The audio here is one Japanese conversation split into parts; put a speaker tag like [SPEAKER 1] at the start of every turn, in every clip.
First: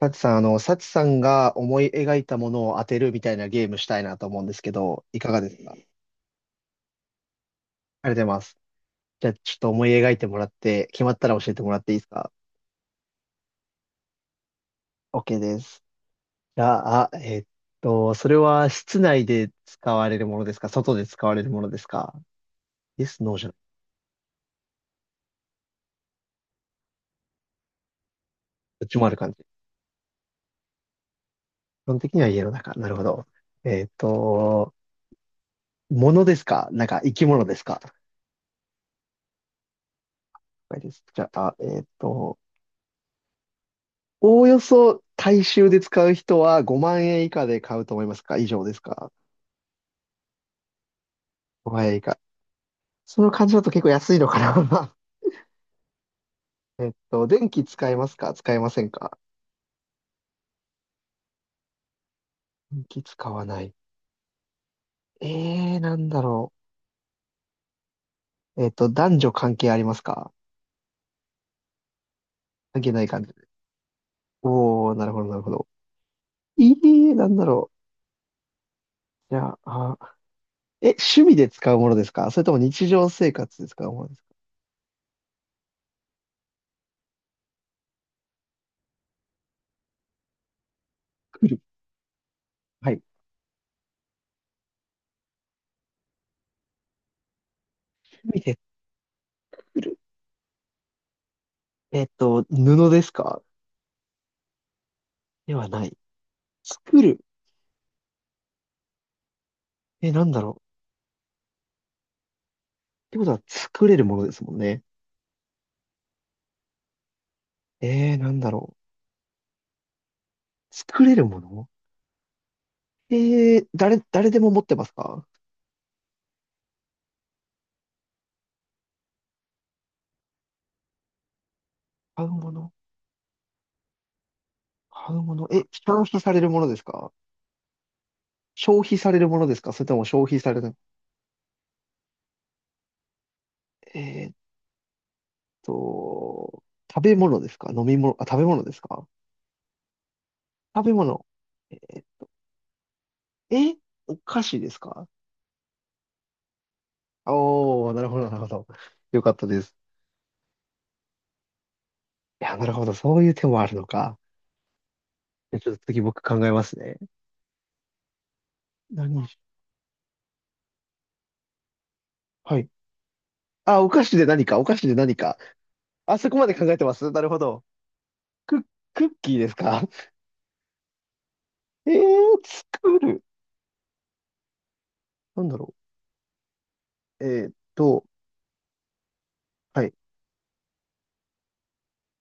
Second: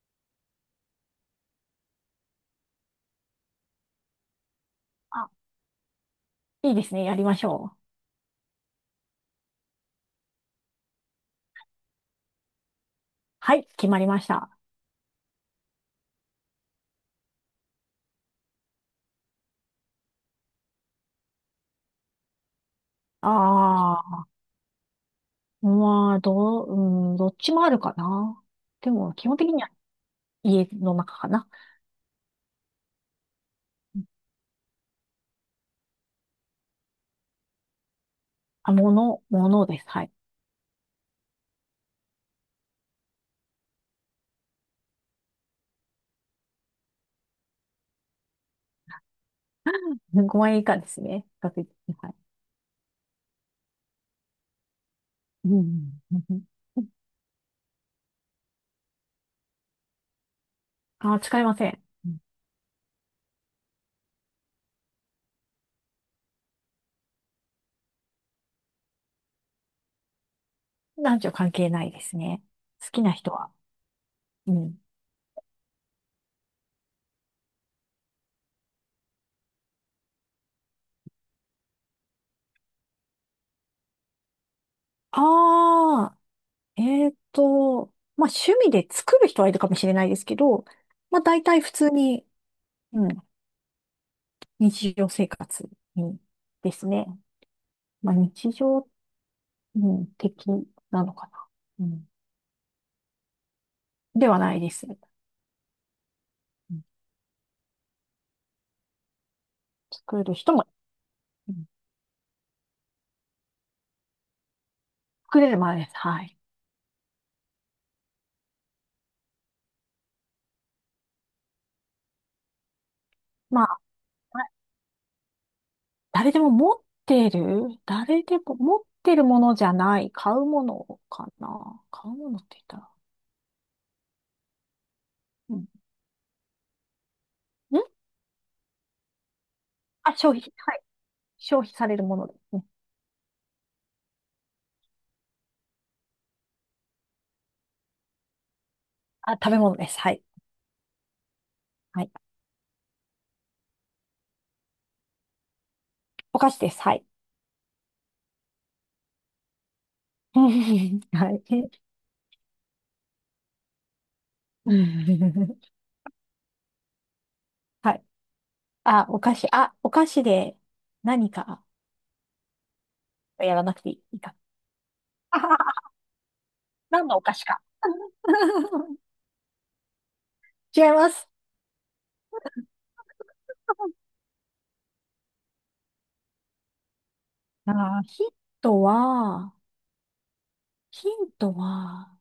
[SPEAKER 1] サチさん、サチさんが思い描いたものを当てるみたいなゲームしたいなと思うんですけど、い
[SPEAKER 2] あ、
[SPEAKER 1] かがですか？ありが
[SPEAKER 2] いいですね。やりましょう。
[SPEAKER 1] とうございます。じゃあ、ちょっと思い描いてもらって、決まったら教えてもらっていいですか？
[SPEAKER 2] はい、決まりました。
[SPEAKER 1] OK です。じゃあ、それは室内で使われるものですか、外で使われるものですか？ Yes, No じゃない。
[SPEAKER 2] ああ、まあ、うん、どっちもあるかな。
[SPEAKER 1] どっ
[SPEAKER 2] で
[SPEAKER 1] ちもあ
[SPEAKER 2] も、
[SPEAKER 1] る
[SPEAKER 2] 基
[SPEAKER 1] 感
[SPEAKER 2] 本
[SPEAKER 1] じ。
[SPEAKER 2] 的には家の中かな。
[SPEAKER 1] 基本的には家の中。なるほど。えっと、ものですか、なんか生き物ですか？
[SPEAKER 2] あ、ものです。はい。
[SPEAKER 1] 了解です。じゃあ、おおよそ大衆で使う人は5万円以下で買うと思いますか、以上ですか？
[SPEAKER 2] 5万円以下ですね。確実
[SPEAKER 1] 5 万
[SPEAKER 2] に
[SPEAKER 1] 円以
[SPEAKER 2] はい。
[SPEAKER 1] 下。その感じだと結構安いのかな。
[SPEAKER 2] うんうん、
[SPEAKER 1] 電気使えますか、使えませんか？
[SPEAKER 2] あ、使いません。うん。
[SPEAKER 1] 電気使わない。なんだろう。男女関係ありますか？
[SPEAKER 2] 男女関係ないですね。
[SPEAKER 1] 関
[SPEAKER 2] 好
[SPEAKER 1] 係な
[SPEAKER 2] き
[SPEAKER 1] い
[SPEAKER 2] な
[SPEAKER 1] 感
[SPEAKER 2] 人
[SPEAKER 1] じ。
[SPEAKER 2] は。うん。
[SPEAKER 1] おー、なるほど、なるほど。なんだろう。じゃあ、趣味で使うものですか、それとも日常生活で使うものですか？
[SPEAKER 2] ああ、えっと、まあ、趣味で作る人はいるかもしれないですけど、まあ、大
[SPEAKER 1] 作る。
[SPEAKER 2] 体普通に、
[SPEAKER 1] はい。
[SPEAKER 2] うん、日常生活にですね。まあ、
[SPEAKER 1] 趣味
[SPEAKER 2] 日
[SPEAKER 1] で
[SPEAKER 2] 常、う
[SPEAKER 1] 作る。
[SPEAKER 2] ん、的なのかな。うん、
[SPEAKER 1] 布ですか？
[SPEAKER 2] ではないです。う
[SPEAKER 1] ではない。
[SPEAKER 2] ん、
[SPEAKER 1] 作る。え、な
[SPEAKER 2] 作
[SPEAKER 1] ん
[SPEAKER 2] る
[SPEAKER 1] だ
[SPEAKER 2] 人
[SPEAKER 1] ろう。
[SPEAKER 2] も、うん、
[SPEAKER 1] てことは作れるものですもんね。
[SPEAKER 2] 作れるまでです。はい。
[SPEAKER 1] なんだろう。作れるもの、え
[SPEAKER 2] まあ、
[SPEAKER 1] 誰でも持ってますか？
[SPEAKER 2] 誰でも持ってる、誰でも持ってるものじゃない、買うものかな。買う
[SPEAKER 1] 買う
[SPEAKER 2] ものっ
[SPEAKER 1] も
[SPEAKER 2] て言っ
[SPEAKER 1] の。
[SPEAKER 2] たら。
[SPEAKER 1] 買うもの、
[SPEAKER 2] うん。
[SPEAKER 1] え、
[SPEAKER 2] ん、
[SPEAKER 1] 消費されるものですか？消費されるものですか、それとも
[SPEAKER 2] あ、
[SPEAKER 1] 消
[SPEAKER 2] 消
[SPEAKER 1] 費さ
[SPEAKER 2] 費。
[SPEAKER 1] れ
[SPEAKER 2] は
[SPEAKER 1] る、
[SPEAKER 2] い。消費されるものですね。
[SPEAKER 1] えーっと、食べ物ですか、飲み物、あ、食べ物ですか？
[SPEAKER 2] あ、食べ物です。はい。
[SPEAKER 1] 食べ物。え
[SPEAKER 2] はい。
[SPEAKER 1] ー、えお菓子ですか？
[SPEAKER 2] お菓子です。はい。
[SPEAKER 1] おー、なるほど、なるほど。よかったです。
[SPEAKER 2] はい。
[SPEAKER 1] いや、なるほど。そういう手もあるのか。じゃあち ょっと次僕考えますね。
[SPEAKER 2] はい。あ、
[SPEAKER 1] 何
[SPEAKER 2] お菓
[SPEAKER 1] し、
[SPEAKER 2] 子。あ、お菓子で何か
[SPEAKER 1] はい。
[SPEAKER 2] やらな
[SPEAKER 1] あ、
[SPEAKER 2] く
[SPEAKER 1] お
[SPEAKER 2] てい
[SPEAKER 1] 菓子
[SPEAKER 2] い
[SPEAKER 1] で
[SPEAKER 2] か。
[SPEAKER 1] 何か、お菓子で何 か。
[SPEAKER 2] あははは、
[SPEAKER 1] あそこまで考えてま
[SPEAKER 2] 何
[SPEAKER 1] す
[SPEAKER 2] の
[SPEAKER 1] な
[SPEAKER 2] お
[SPEAKER 1] る
[SPEAKER 2] 菓
[SPEAKER 1] ほ
[SPEAKER 2] 子か。
[SPEAKER 1] ど。ク、クッキーですか？
[SPEAKER 2] 違います。
[SPEAKER 1] えー、作る。なんだろう。
[SPEAKER 2] あー、ヒントは、
[SPEAKER 1] はい。
[SPEAKER 2] ヒントは、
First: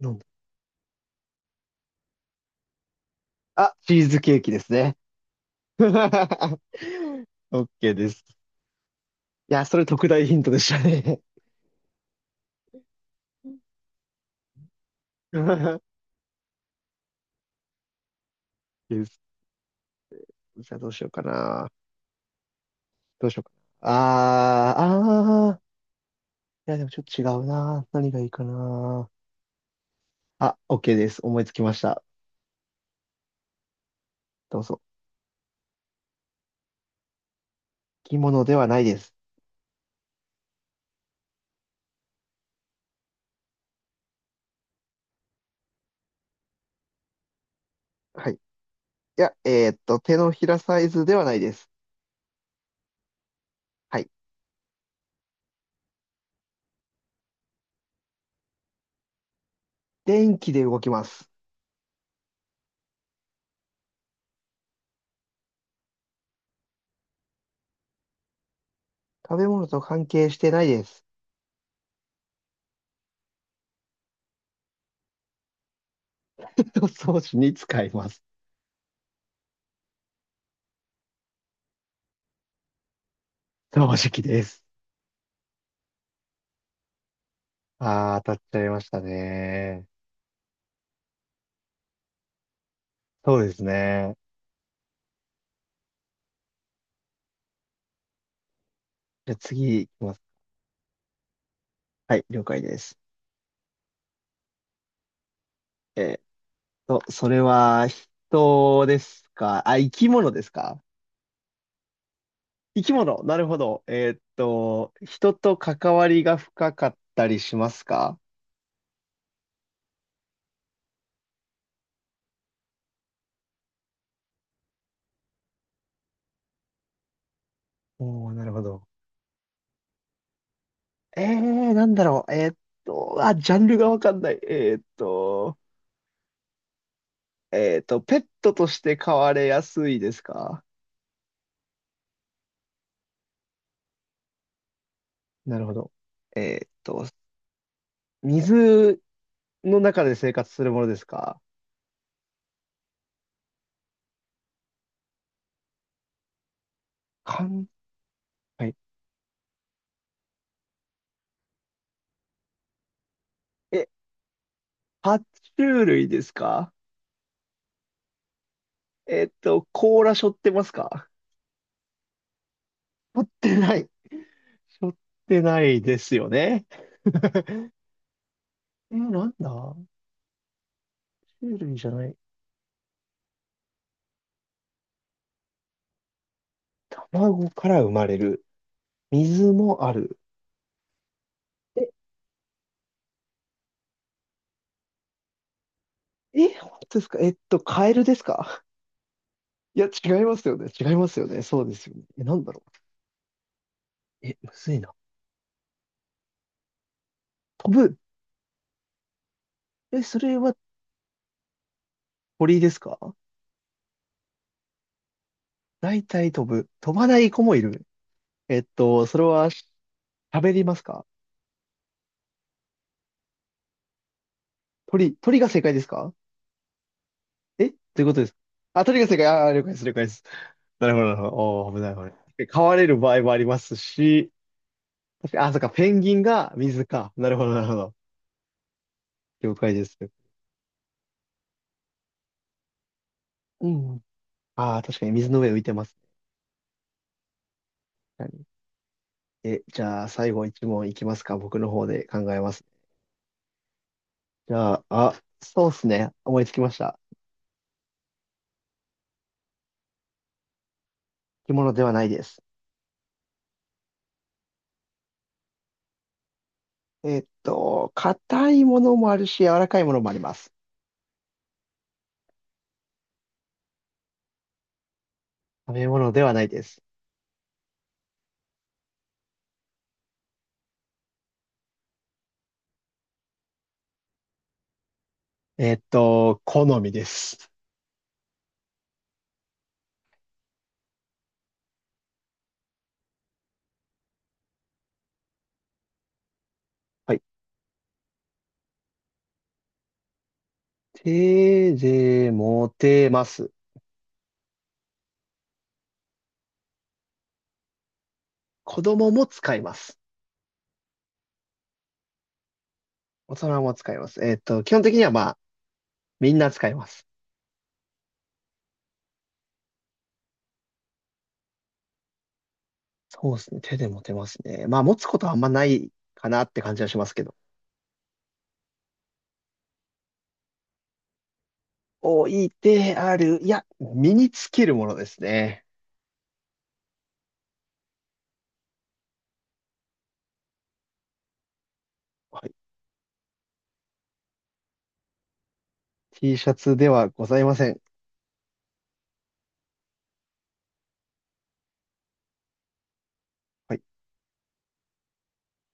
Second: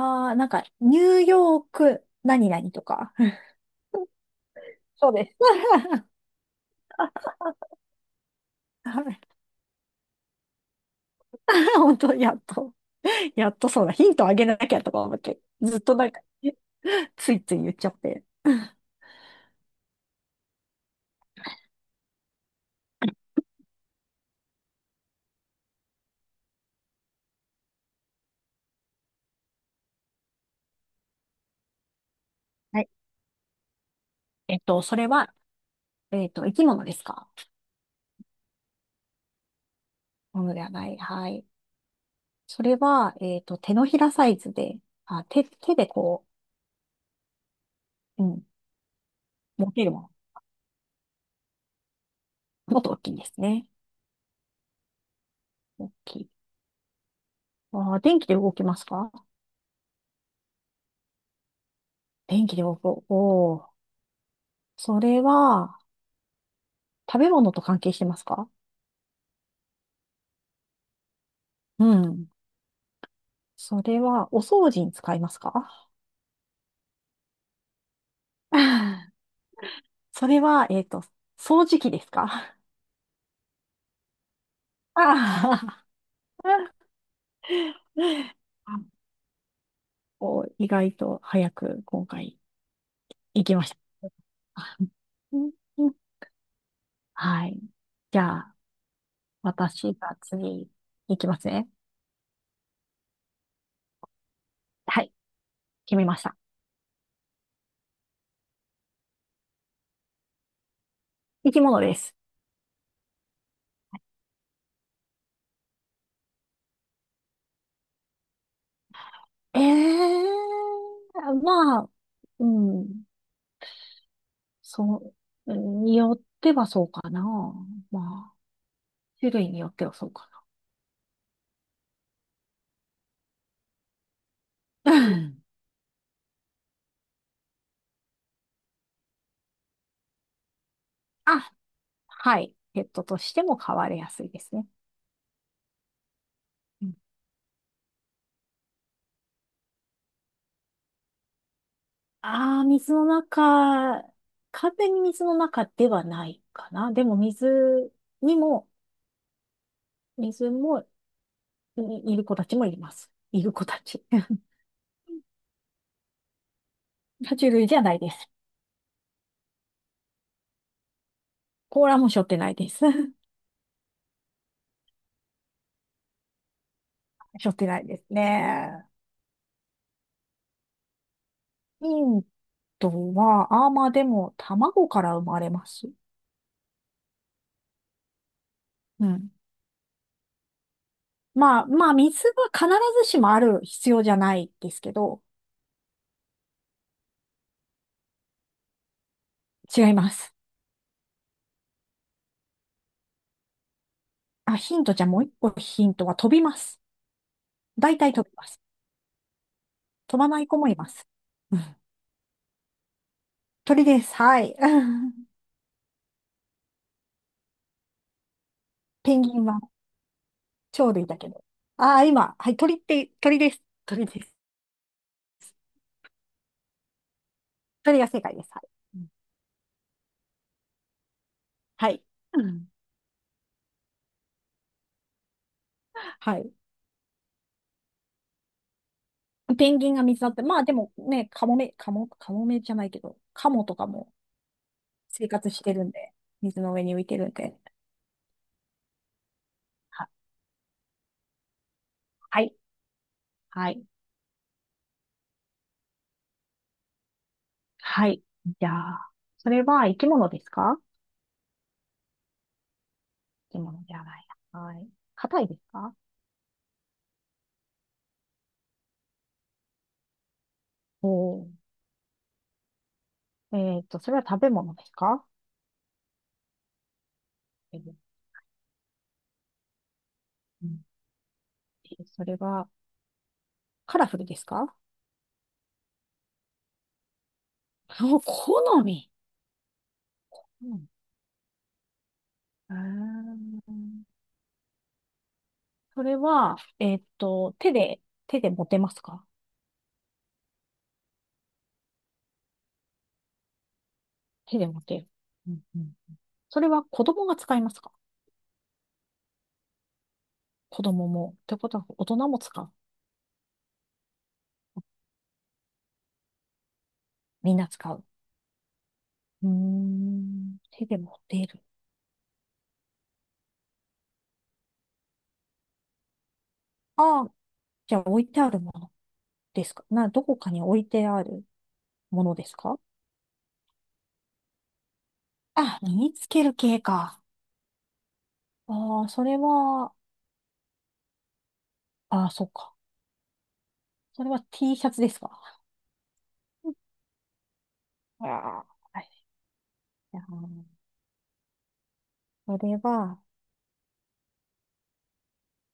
[SPEAKER 1] なんだ。
[SPEAKER 2] ー、なんか、ニューヨーク、何々とか。
[SPEAKER 1] あ、チーズケーキですね。
[SPEAKER 2] そうです。
[SPEAKER 1] オッケーです。
[SPEAKER 2] はい。
[SPEAKER 1] いや、それ特大ヒントでしたね。
[SPEAKER 2] 本当、やっとそうだ。ヒントあげなきゃとか思って、ず っとなんか、ついつい言っちゃって。
[SPEAKER 1] です。じゃあどうしようかな。どうしようかな。あー、あー。いや、でもちょっと違うな。何がいいかな。あ、オッケーです。思いつきました。
[SPEAKER 2] はい。
[SPEAKER 1] どうぞ。
[SPEAKER 2] それは、生き物ですか？
[SPEAKER 1] 着物ではないです。
[SPEAKER 2] ものではない。はい。それは、手のひらサイズで、あ、手でこう、う
[SPEAKER 1] はい。い
[SPEAKER 2] ん、
[SPEAKER 1] や、
[SPEAKER 2] 持てるもの。
[SPEAKER 1] 手のひらサイズではないです。
[SPEAKER 2] もっと大きいんですね。
[SPEAKER 1] はい。
[SPEAKER 2] 大きい。電気で動きますか？
[SPEAKER 1] 電気で動きます。
[SPEAKER 2] 電気で動く。おー。それは、食べ物と関係してますか？
[SPEAKER 1] 食べ物と関係してないです。
[SPEAKER 2] うん。それは、お掃除に使いますか？
[SPEAKER 1] 装置に使います。
[SPEAKER 2] あー、 それは、掃除機ですか？
[SPEAKER 1] 掃除機です。
[SPEAKER 2] あー、
[SPEAKER 1] あー、当たっちゃい
[SPEAKER 2] あ、
[SPEAKER 1] ましたね。
[SPEAKER 2] お、意外と早く今回
[SPEAKER 1] そ
[SPEAKER 2] 行
[SPEAKER 1] うで
[SPEAKER 2] き
[SPEAKER 1] す
[SPEAKER 2] ました。
[SPEAKER 1] ね。
[SPEAKER 2] あ、うんうん、はい。じゃあ、
[SPEAKER 1] じゃあ次いき
[SPEAKER 2] 私
[SPEAKER 1] ま
[SPEAKER 2] が
[SPEAKER 1] す。
[SPEAKER 2] 次、いきますね。
[SPEAKER 1] はい、了解です。
[SPEAKER 2] はい、決め
[SPEAKER 1] えー
[SPEAKER 2] ま
[SPEAKER 1] っ
[SPEAKER 2] した。
[SPEAKER 1] それは人ですか、あ、生き物ですか？
[SPEAKER 2] 生き物です。
[SPEAKER 1] 生き物。なるほど。人と関わりが深かったりしますか？
[SPEAKER 2] ええー、まあ、うん、そによってはそうかな。
[SPEAKER 1] お
[SPEAKER 2] ま
[SPEAKER 1] ー、
[SPEAKER 2] あ、
[SPEAKER 1] なるほど。
[SPEAKER 2] 種類によってはそうか
[SPEAKER 1] なんだろう。あ、ジャンルがわかんない。
[SPEAKER 2] な。うん。
[SPEAKER 1] ペットとして飼われやすいですか？
[SPEAKER 2] あ、はい。ペットとしても飼われやすいですね。
[SPEAKER 1] なるほど。えっ
[SPEAKER 2] うん。
[SPEAKER 1] と、水の中で生活するものですか？
[SPEAKER 2] ああ、水の中、完全に水の中ではないかな。でも
[SPEAKER 1] かん、
[SPEAKER 2] 水に
[SPEAKER 1] は
[SPEAKER 2] も、
[SPEAKER 1] い。
[SPEAKER 2] 水も、いいる子たちもいます。いる子た
[SPEAKER 1] え、
[SPEAKER 2] ち。
[SPEAKER 1] 爬虫類ですか？
[SPEAKER 2] 爬虫類じゃないです。
[SPEAKER 1] 甲羅背負ってますか？
[SPEAKER 2] 甲羅も背負ってないです。
[SPEAKER 1] 背 負ってない。背負ってないですよね。
[SPEAKER 2] 背負って ないですね。
[SPEAKER 1] なんだ、種類じ
[SPEAKER 2] ヒ
[SPEAKER 1] ゃない。
[SPEAKER 2] ントは、まあでも、卵から生まれます。
[SPEAKER 1] 卵から生まれる。
[SPEAKER 2] うん。
[SPEAKER 1] 水もある。
[SPEAKER 2] まあ、
[SPEAKER 1] え、
[SPEAKER 2] まあ、水は必ずしもある必要じゃないですけど、
[SPEAKER 1] え、本当ですか？カエルですか？いや、
[SPEAKER 2] 違い
[SPEAKER 1] 違
[SPEAKER 2] ま
[SPEAKER 1] い
[SPEAKER 2] す。
[SPEAKER 1] ますよね。違いますよね。そうですよね。え、なんだろう。え、む
[SPEAKER 2] あ、
[SPEAKER 1] ず
[SPEAKER 2] ヒ
[SPEAKER 1] い
[SPEAKER 2] ン
[SPEAKER 1] な。
[SPEAKER 2] トじゃもう一個ヒントは飛びます。
[SPEAKER 1] 飛ぶ。
[SPEAKER 2] 大体飛びます。
[SPEAKER 1] え、
[SPEAKER 2] 飛
[SPEAKER 1] そ
[SPEAKER 2] ば
[SPEAKER 1] れ
[SPEAKER 2] ない
[SPEAKER 1] は
[SPEAKER 2] 子もいます。うん。
[SPEAKER 1] 鳥ですか？
[SPEAKER 2] 鳥です。はい。
[SPEAKER 1] 大体飛ぶ。飛ばない子もいる。
[SPEAKER 2] ペ
[SPEAKER 1] そ
[SPEAKER 2] ン
[SPEAKER 1] れ
[SPEAKER 2] ギン
[SPEAKER 1] は
[SPEAKER 2] は
[SPEAKER 1] 喋ります
[SPEAKER 2] 鳥
[SPEAKER 1] か？
[SPEAKER 2] 類だけど。ああ、今、はい、鳥って、鳥です。鳥です。
[SPEAKER 1] 鳥が正解ですか？え、ど
[SPEAKER 2] 鳥
[SPEAKER 1] ういう
[SPEAKER 2] が
[SPEAKER 1] こと
[SPEAKER 2] 正
[SPEAKER 1] です
[SPEAKER 2] 解
[SPEAKER 1] か？
[SPEAKER 2] です。はい。
[SPEAKER 1] あ、
[SPEAKER 2] う
[SPEAKER 1] 鳥が
[SPEAKER 2] ん、
[SPEAKER 1] 正解。あー、了解です、了解です。なるほど、なるほど。おー、危な
[SPEAKER 2] は
[SPEAKER 1] い、危
[SPEAKER 2] い。
[SPEAKER 1] な
[SPEAKER 2] う
[SPEAKER 1] い。飼
[SPEAKER 2] ん、
[SPEAKER 1] われる場合もありますし、確かに、あ、そっか、ペンギン
[SPEAKER 2] はい。
[SPEAKER 1] が水か。なるほど、なるほど。了
[SPEAKER 2] ペ
[SPEAKER 1] 解
[SPEAKER 2] ン
[SPEAKER 1] で
[SPEAKER 2] ギン
[SPEAKER 1] す。
[SPEAKER 2] が水だって、まあでもね、カモメ、カモ、カモメじゃないけど、カモ
[SPEAKER 1] う
[SPEAKER 2] とか
[SPEAKER 1] ん。
[SPEAKER 2] も
[SPEAKER 1] ああ、確かに
[SPEAKER 2] 生
[SPEAKER 1] 水の
[SPEAKER 2] 活
[SPEAKER 1] 上浮い
[SPEAKER 2] し
[SPEAKER 1] て
[SPEAKER 2] て
[SPEAKER 1] ま
[SPEAKER 2] るん
[SPEAKER 1] すね。
[SPEAKER 2] で、水の上に浮いてるんで。
[SPEAKER 1] 確かに、え、じゃあ、
[SPEAKER 2] は、
[SPEAKER 1] 最後一問いきますか。僕の方で考え
[SPEAKER 2] は
[SPEAKER 1] ま
[SPEAKER 2] い、
[SPEAKER 1] すね。
[SPEAKER 2] はい、
[SPEAKER 1] じゃあ、あ、そうっすね。思いつきました。
[SPEAKER 2] はい。じゃあ、それは生き物ですか？
[SPEAKER 1] 着物ではないです。
[SPEAKER 2] 生き物ではないな。はい。硬いですか？
[SPEAKER 1] 硬いものもあるし、柔らかいものもあります。
[SPEAKER 2] おー。それは食べ物ですか？
[SPEAKER 1] 食べ物ではないです。
[SPEAKER 2] 食べ物。うん。えー、それはカラフルですか？
[SPEAKER 1] 好みです。
[SPEAKER 2] お、好み。うん。あーそれは、
[SPEAKER 1] はい。
[SPEAKER 2] 手で持てますか？
[SPEAKER 1] 手で持てます。
[SPEAKER 2] 手で持てる。うんうん、それは子供が使いますか？
[SPEAKER 1] 子供も使います。
[SPEAKER 2] 子供も。ってことは大人も使う。
[SPEAKER 1] 大人も使います。基本的にはまあ、みんな使います。
[SPEAKER 2] みんな使う。うーん。手で持っている。
[SPEAKER 1] そうですね。手で持てますね。まあ、持つことはあんまないかなって感じはしますけ
[SPEAKER 2] ああ、
[SPEAKER 1] ど。
[SPEAKER 2] じゃあ置いてあるものですかな、どこかに置いてあるも
[SPEAKER 1] 置
[SPEAKER 2] ので
[SPEAKER 1] い
[SPEAKER 2] すか？
[SPEAKER 1] てある。いや、身につけるものですね。
[SPEAKER 2] あ、身につける系か。ああ、それは、ああ、
[SPEAKER 1] は
[SPEAKER 2] そう
[SPEAKER 1] い。
[SPEAKER 2] か。それは T シャツですか？
[SPEAKER 1] T シャツではございません。
[SPEAKER 2] ああ、はい。あーそれは、
[SPEAKER 1] はい。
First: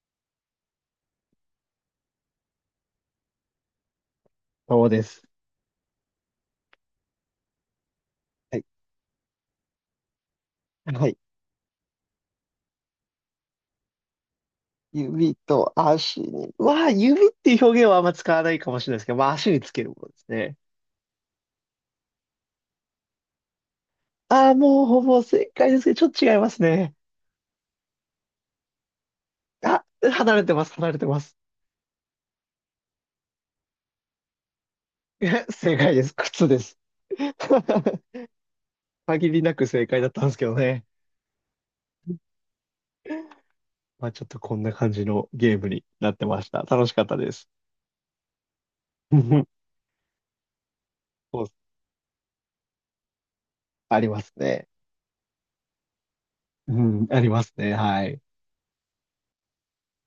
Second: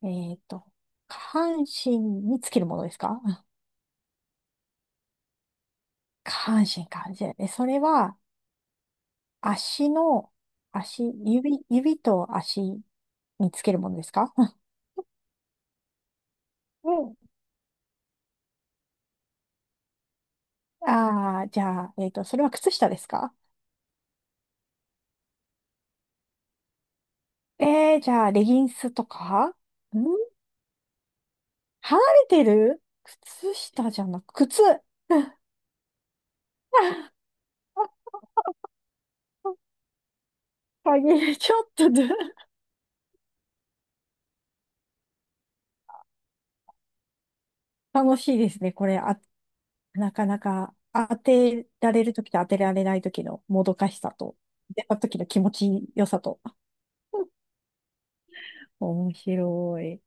[SPEAKER 2] えっと、下半身につけるものですか？あ、
[SPEAKER 1] そうです。
[SPEAKER 2] 下半身か。じゃあ、それは、
[SPEAKER 1] はい。
[SPEAKER 2] 足の、足、
[SPEAKER 1] はい。
[SPEAKER 2] 指と足につけるものですか？
[SPEAKER 1] 指と足に。まあ、
[SPEAKER 2] うん。
[SPEAKER 1] 指っていう表現はあんま使わないかもしれないですけど、まあ、足につけるものですね。
[SPEAKER 2] ああ、じゃあ、それは靴下ですか？
[SPEAKER 1] ああ、もうほぼ正解ですけど、ちょっと違いますね。
[SPEAKER 2] じゃあ、レギンスとか
[SPEAKER 1] あ、離れてます、離れてます。
[SPEAKER 2] 離れてる靴下じゃなく、靴、
[SPEAKER 1] え、正解です。靴です。限りなく正解だったんですけどね。
[SPEAKER 2] 鍵、ちょっとで。
[SPEAKER 1] まあ、ちょっとこんな感じのゲームになってました。楽しかったです。
[SPEAKER 2] 楽しいですね。これ、あ、なかなか当
[SPEAKER 1] そう、
[SPEAKER 2] てられるときと当てられないときのもどかし
[SPEAKER 1] あり
[SPEAKER 2] さ
[SPEAKER 1] ます
[SPEAKER 2] と、
[SPEAKER 1] ね。
[SPEAKER 2] 当てたときの気持ちよさと。
[SPEAKER 1] うん、ありますね。はい。
[SPEAKER 2] 面白い。